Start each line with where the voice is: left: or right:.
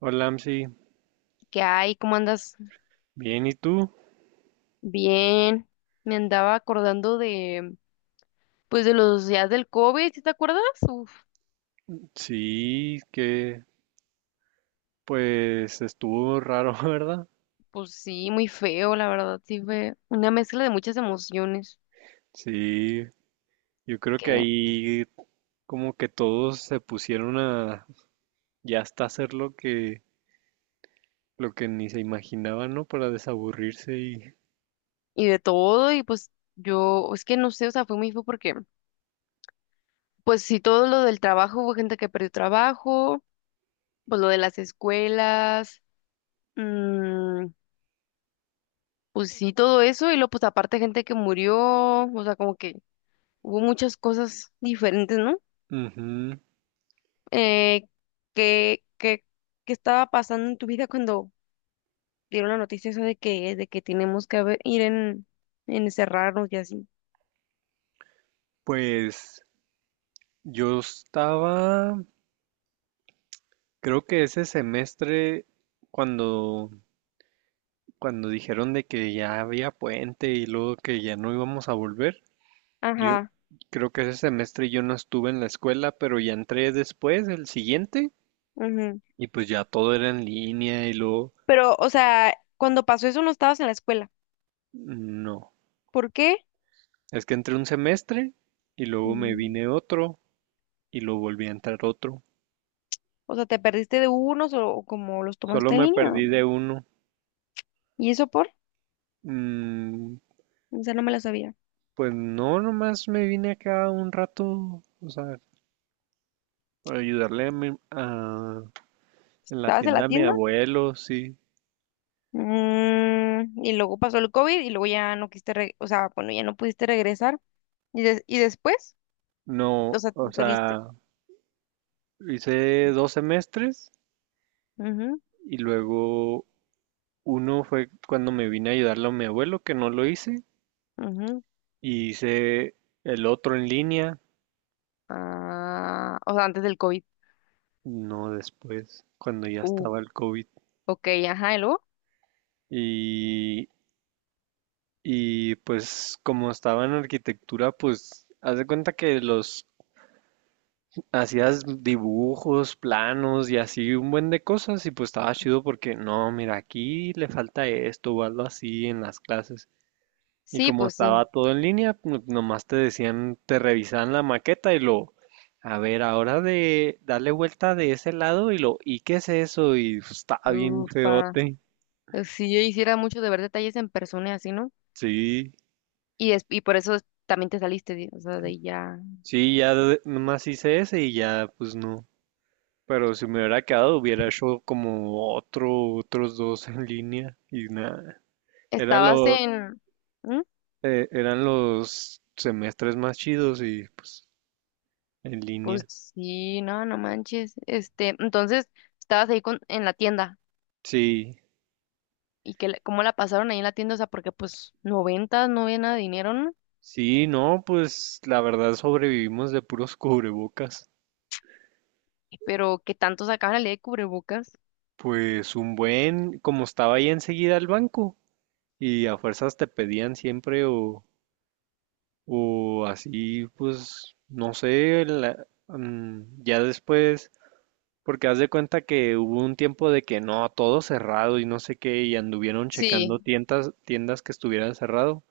right: Hola, Amsi.
left: ¿Qué hay? ¿Cómo andas?
right: Bien, ¿y tú?
left: Bien. Me andaba acordando pues de los días del COVID, ¿sí te acuerdas? Uf,
right: Sí, que pues estuvo raro, ¿verdad?
left: pues sí, muy feo, la verdad, sí fue una mezcla de muchas emociones
right: Sí, yo creo que
left: que,
right: ahí como que todos se pusieron a ya hasta hacer lo que ni se imaginaban, ¿no? Para desaburrirse y.
left: y de todo, y pues yo, es que no sé, o sea, fue muy feo porque, pues sí, todo lo del trabajo, hubo gente que perdió trabajo, pues lo de las escuelas, mm, pues sí, todo eso, y luego pues aparte gente que murió, o sea, como que hubo muchas cosas diferentes, ¿no?
right: Ujú.
left: eh, ¿qué, qué, qué estaba pasando en tu vida cuando dieron la noticia esa de que tenemos que ir en encerrarnos y así?
right: Pues yo estaba, creo que ese semestre cuando cuando dijeron de que ya había puente y luego que ya no íbamos a volver. Yo
left: Ajá,
right: creo que ese semestre yo no estuve en la escuela, pero ya entré después, el siguiente,
left: ujú.
right: y pues ya todo era en línea y luego,
left: Pero, o sea, cuando pasó eso no estabas en la escuela.
right: no,
left: ¿Por qué?
right: es que entré un semestre y luego me
left: Mm,
right: vine otro y luego volví a entrar otro.
left: O sea, ¿te perdiste de unos o como los
right: Solo
left: tomaste en
right: me
left: línea?
right: perdí de uno.
left: ¿Y eso por?
right: Mm,
left: O sea, no me la sabía.
right: pues no, nomás me vine acá un rato, o sea, para ayudarle a en la
left: ¿Estabas en la
right: tienda a mi
left: tienda?
right: abuelo, sí.
left: Y luego pasó el COVID y luego ya no quisiste, o sea, bueno, ya no pudiste regresar. ¿Y después? O
right: No,
left: sea,
right: o
left: te saliste.
right: sea, hice dos semestres y luego uno fue cuando me vine a ayudarle a mi abuelo, que no lo hice,
left: Ujú.
right: y hice el otro en línea,
left: Ah, o sea, antes del COVID.
right: no después, cuando ya
left: Uh,
right: estaba el COVID.
left: ok, ajá, ¿y luego?
right: Y, y pues como estaba en arquitectura, pues haz de cuenta que los hacías dibujos, planos y así un buen de cosas y pues estaba chido porque no, mira, aquí le falta esto o algo así en las clases. Y
left: Sí,
right: como
left: pues
right: estaba
left: sí.
right: todo en línea, nomás te decían, te revisaban la maqueta y lo, a ver, ahora de darle vuelta de ese lado y lo, ¿y qué es eso? Y pues, estaba bien
left: Ufa.
right: feote.
left: Si yo hiciera mucho de ver detalles en persona y así, ¿no?
right: Sí,
left: Y por eso también te saliste, o sea, de ahí ya.
right: sí, nomás hice ese y ya, pues no. Pero si me hubiera quedado, hubiera hecho como otros dos en línea y nada. Era
left: Estabas
right: lo,
left: en... ¿Mm?
right: eran los semestres más chidos y pues en
left: Pues
right: línea.
left: sí, no, no manches. Este, entonces, estabas ahí con, en la tienda.
right: Sí.
left: ¿Y que cómo la pasaron ahí en la tienda? O sea, porque pues noventas no había nada de dinero, ¿no?
right: Sí, no, pues la verdad sobrevivimos de puros cubrebocas.
left: ¿Pero qué tanto sacaban la ley de cubrebocas?
right: Pues un buen, como estaba ahí enseguida el banco y a fuerzas te pedían siempre o así, pues no sé, ya después, porque haz de cuenta que hubo un tiempo de que no, todo cerrado y no sé qué y anduvieron
left: Sí.
right: checando tiendas, tiendas que estuvieran cerrado,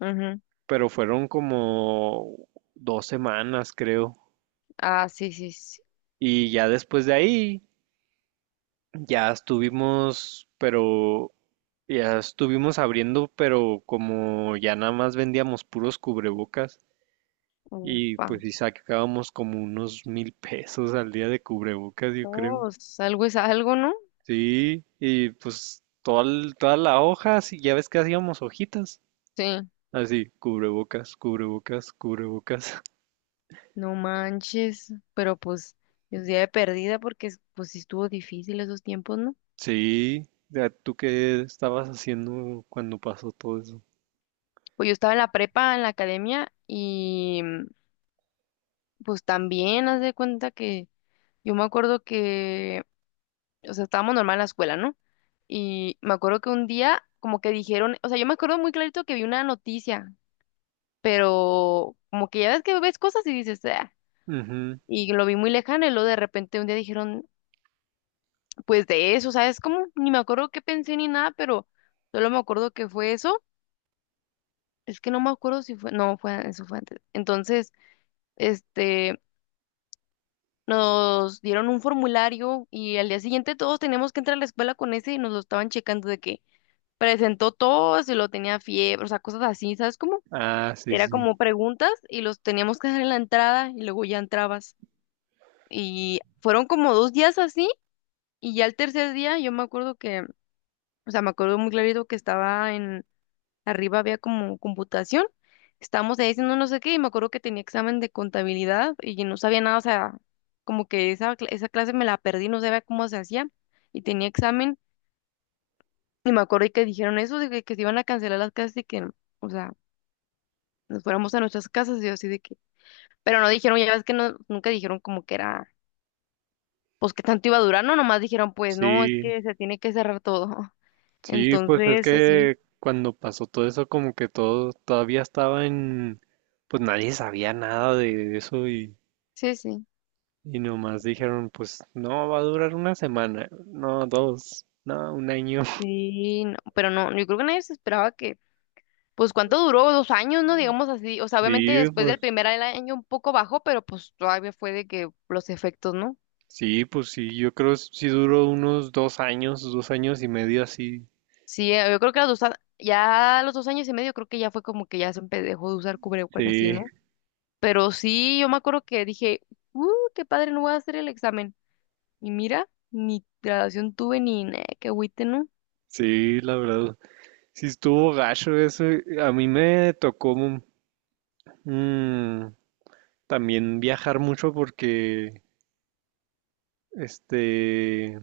left: Ujú.
right: pero fueron como 2 semanas creo
left: Ah, sí, sí, sí.
right: y ya después de ahí. Ya estuvimos, pero ya estuvimos abriendo, pero como ya nada más vendíamos puros cubrebocas y
left: Ufa.
right: pues sí sacábamos como unos 1,000 pesos al día de cubrebocas, yo creo.
left: Oh, algo es algo, ¿no?
right: Sí, y pues toda la hoja, sí, ya ves que hacíamos hojitas.
left: Sí.
right: Así, cubrebocas, cubrebocas, cubrebocas.
left: No manches. Pero pues, es día de perdida porque pues sí estuvo difícil esos tiempos, ¿no?
right: Sí, ya, ¿tú qué estabas haciendo cuando pasó todo eso?
left: Pues yo estaba en la prepa, en la academia, y pues también haz de cuenta que yo me acuerdo que, o sea, estábamos normal en la escuela, ¿no? Y me acuerdo que un día como que dijeron, o sea, yo me acuerdo muy clarito que vi una noticia, pero como que ya ves que ves cosas y dices, ah,
right: Ujú.
left: y lo vi muy lejano y luego de repente un día dijeron, pues de eso, ¿sabes cómo? Ni me acuerdo qué pensé ni nada, pero solo me acuerdo que fue eso. Es que no me acuerdo si fue, no, fue, eso fue antes. Entonces, este, nos dieron un formulario y al día siguiente todos teníamos que entrar a la escuela con ese y nos lo estaban checando de que presentó todo, si lo tenía fiebre, o sea, cosas así, ¿sabes cómo?
right: Ah, sí,
left: Era
right: sí.
left: como preguntas y los teníamos que dejar en la entrada y luego ya entrabas. Y fueron como 2 días así y ya el tercer día yo me acuerdo que, o sea, me acuerdo muy clarito que estaba en. Arriba había como computación. Estábamos ahí haciendo no sé qué y me acuerdo que tenía examen de contabilidad y yo no sabía nada, o sea, como que esa clase me la perdí, no sabía cómo se hacía y tenía examen y me acuerdo que dijeron eso de que se iban a cancelar las clases y que, o sea, nos fuéramos a nuestras casas y yo así de que, pero no dijeron, ya ves que no, nunca dijeron como que era, pues que tanto iba a durar, no, nomás dijeron, pues no, es
right: Sí,
left: que se tiene que cerrar todo.
right: Sí, pues es
left: Entonces, así,
right: que cuando pasó todo eso, como que todo todavía estaba en, pues nadie sabía nada de eso
left: sí, sí.
right: y nomás dijeron, pues no, va a durar una semana, no, dos, no, un año.
left: Sí, no, pero no, yo creo que nadie se esperaba que. Pues cuánto duró, 2 años, ¿no? Digamos así. O sea, obviamente
right: Sí,
left: después del
right: pues
left: primer año un poco bajó, pero pues todavía fue de que los efectos, ¿no?
right: sí, pues sí, yo creo sí duró unos 2 años, 2 años y medio así.
left: Sí, yo creo que a los dos, a- ya a los 2 años y medio creo que ya fue como que ya dejó de usar cubrebocas y así,
right: Sí,
left: ¿no? Pero sí, yo me acuerdo que dije, uh, qué padre, no voy a hacer el examen. Y mira, ni graduación tuve ni nada, qué agüite, ¿no?
right: sí, la verdad, sí estuvo gacho eso. A mí me tocó mm, también viajar mucho porque, este...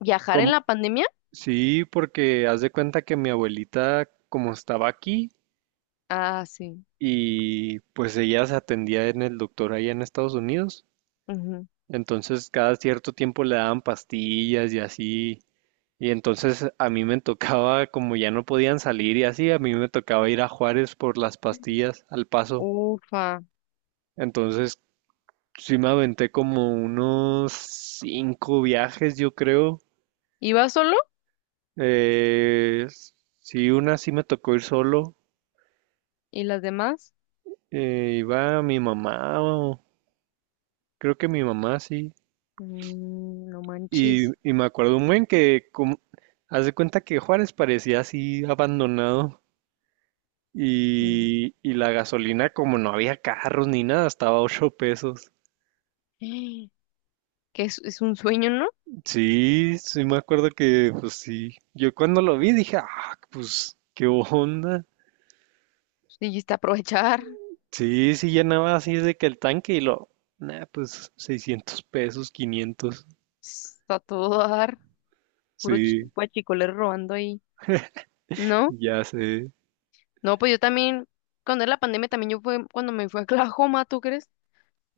left: ¿Viajar en
right: Como-
left: la pandemia?
right: sí, porque haz de cuenta que mi abuelita, como estaba aquí,
left: Ah, sí.
right: y pues ella se atendía en el doctor allá en Estados Unidos,
left: Ujú.
right: entonces cada cierto tiempo le daban pastillas y así, y entonces a mí me tocaba, como ya no podían salir y así, a mí me tocaba ir a Juárez por las pastillas al paso,
left: Ufa.
right: entonces sí me aventé como unos cinco viajes, yo creo,
left: ¿Iba solo?
right: eh, sí, una sí me tocó ir solo.
left: ¿Y las demás?
right: Iba mi mamá, creo que mi mamá sí.
left: No
right: Y,
left: manches.
right: y me acuerdo un buen que, como, haz de cuenta que Juárez parecía así abandonado.
left: Mm.
right: Y la gasolina, como no había carros ni nada, estaba a 8 pesos.
left: Que es un sueño, ¿no?
right: Sí, sí me acuerdo que, pues sí. Yo cuando lo vi dije, ah, pues, qué onda.
left: Dijiste aprovechar,
right: Sí, sí llenaba así de que el tanque y lo, nah, pues 600 pesos, 500.
left: está todo dar, puro
right: Sí,
left: guachicolero robando ahí. No,
right: ya sé.
left: no, pues yo también, cuando era la pandemia, también yo fue cuando me fui a Oklahoma, ¿tú crees?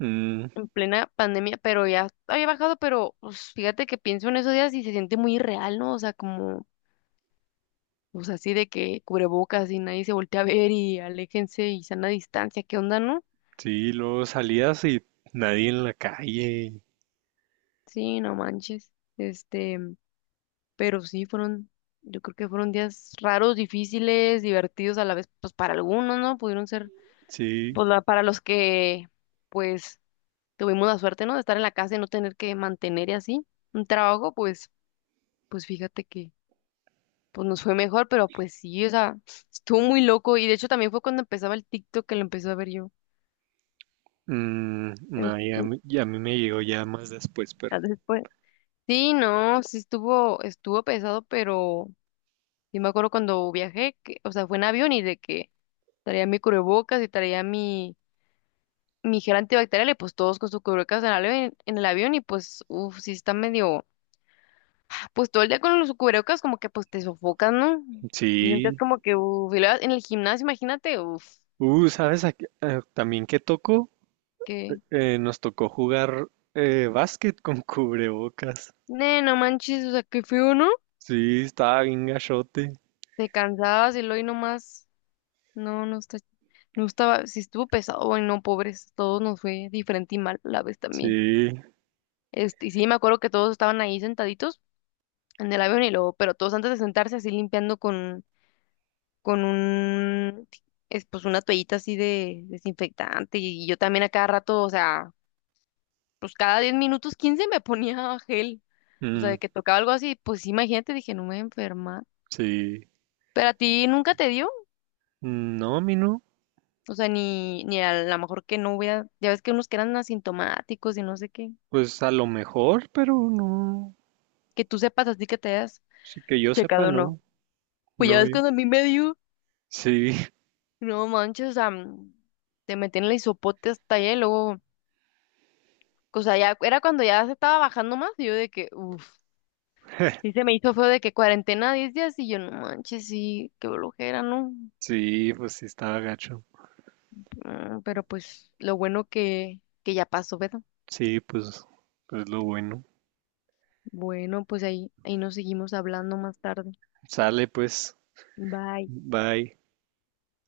right: Mm.
left: En plena pandemia, pero ya había bajado, pero pues, fíjate que pienso en esos días y se siente muy irreal, ¿no? O sea, como, pues así de que cubrebocas y nadie se voltea a ver y aléjense y sana distancia, ¿qué onda, no?
right: Sí, luego salías y nadie en la calle.
left: Sí, no manches. Este. Pero sí, fueron, yo creo que fueron días raros, difíciles, divertidos a la vez, pues para algunos, ¿no? Pudieron ser,
right: Sí.
left: pues para los que, pues, tuvimos la suerte, ¿no? De estar en la casa y no tener que mantener y así un trabajo, pues fíjate que, pues nos fue mejor, pero pues sí, o sea, estuvo muy loco y de hecho también fue cuando empezaba el TikTok que lo empecé a ver yo.
right: Mm,
left: en-
right: no, ya,
left: en-
right: ya a mí me llegó ya más después, pero
left: Después. Sí, no, sí estuvo pesado, pero sí me acuerdo cuando viajé, que, o sea, fue en avión y de que traía mi cubrebocas y traía mi gel antibacterial y pues todos con su cubrebocas en el avión y pues, uff, sí está medio, pues todo el día con los cubrebocas como que pues te sofocas, ¿no? Te sientes
right: sí.
left: como que, uff, y luego en el gimnasio, imagínate, uff,
right: ¿Sabes? También qué tocó.
left: que,
right: Nos tocó jugar básquet con cubrebocas.
left: ne, no manches, o sea, qué feo, ¿no?
right: Sí, estaba bien gachote.
left: Te cansabas y luego y nomás, no, no está, no estaba, sí estuvo pesado, bueno no, pobres, todos nos fue diferente y mal a la vez también.
right: Sí,
left: Este, y sí, me acuerdo que todos estaban ahí sentaditos en el avión y luego, pero todos antes de sentarse así limpiando con un, es, pues una toallita así de desinfectante y yo también a cada rato, o sea, pues cada 10 minutos, 15 me ponía gel, o sea, de
right: mm,
left: que tocaba algo así, pues sí, imagínate, dije, no me voy a enfermar.
right: sí.
left: Pero a ti nunca te dio,
right: Mm, no, a mí no.
left: o sea, ni a lo mejor que no hubiera, ya ves que unos que eran asintomáticos y no sé qué,
right: Pues a lo mejor, pero no.
left: que tú sepas así que te hayas
right: Sí, que yo sepa,
left: checado o no.
right: no.
left: Pues ya
right: No,
left: ves cuando a mí me dio,
right: sí,
left: no manches, o sea, te metí en el hisopote hasta allá y luego... O sea, ya era cuando ya se estaba bajando más y yo de que, uff. Sí, se me hizo feo de que cuarentena 10 días y yo no manches, sí, qué blojera, ¿no?
right: sí, pues sí estaba gacho.
left: Pero pues lo bueno que ya pasó, ¿verdad?
right: Sí, pues es lo bueno.
left: Bueno, pues ahí nos seguimos hablando más tarde.
right: Sale pues,
left: Bye.
right: bye.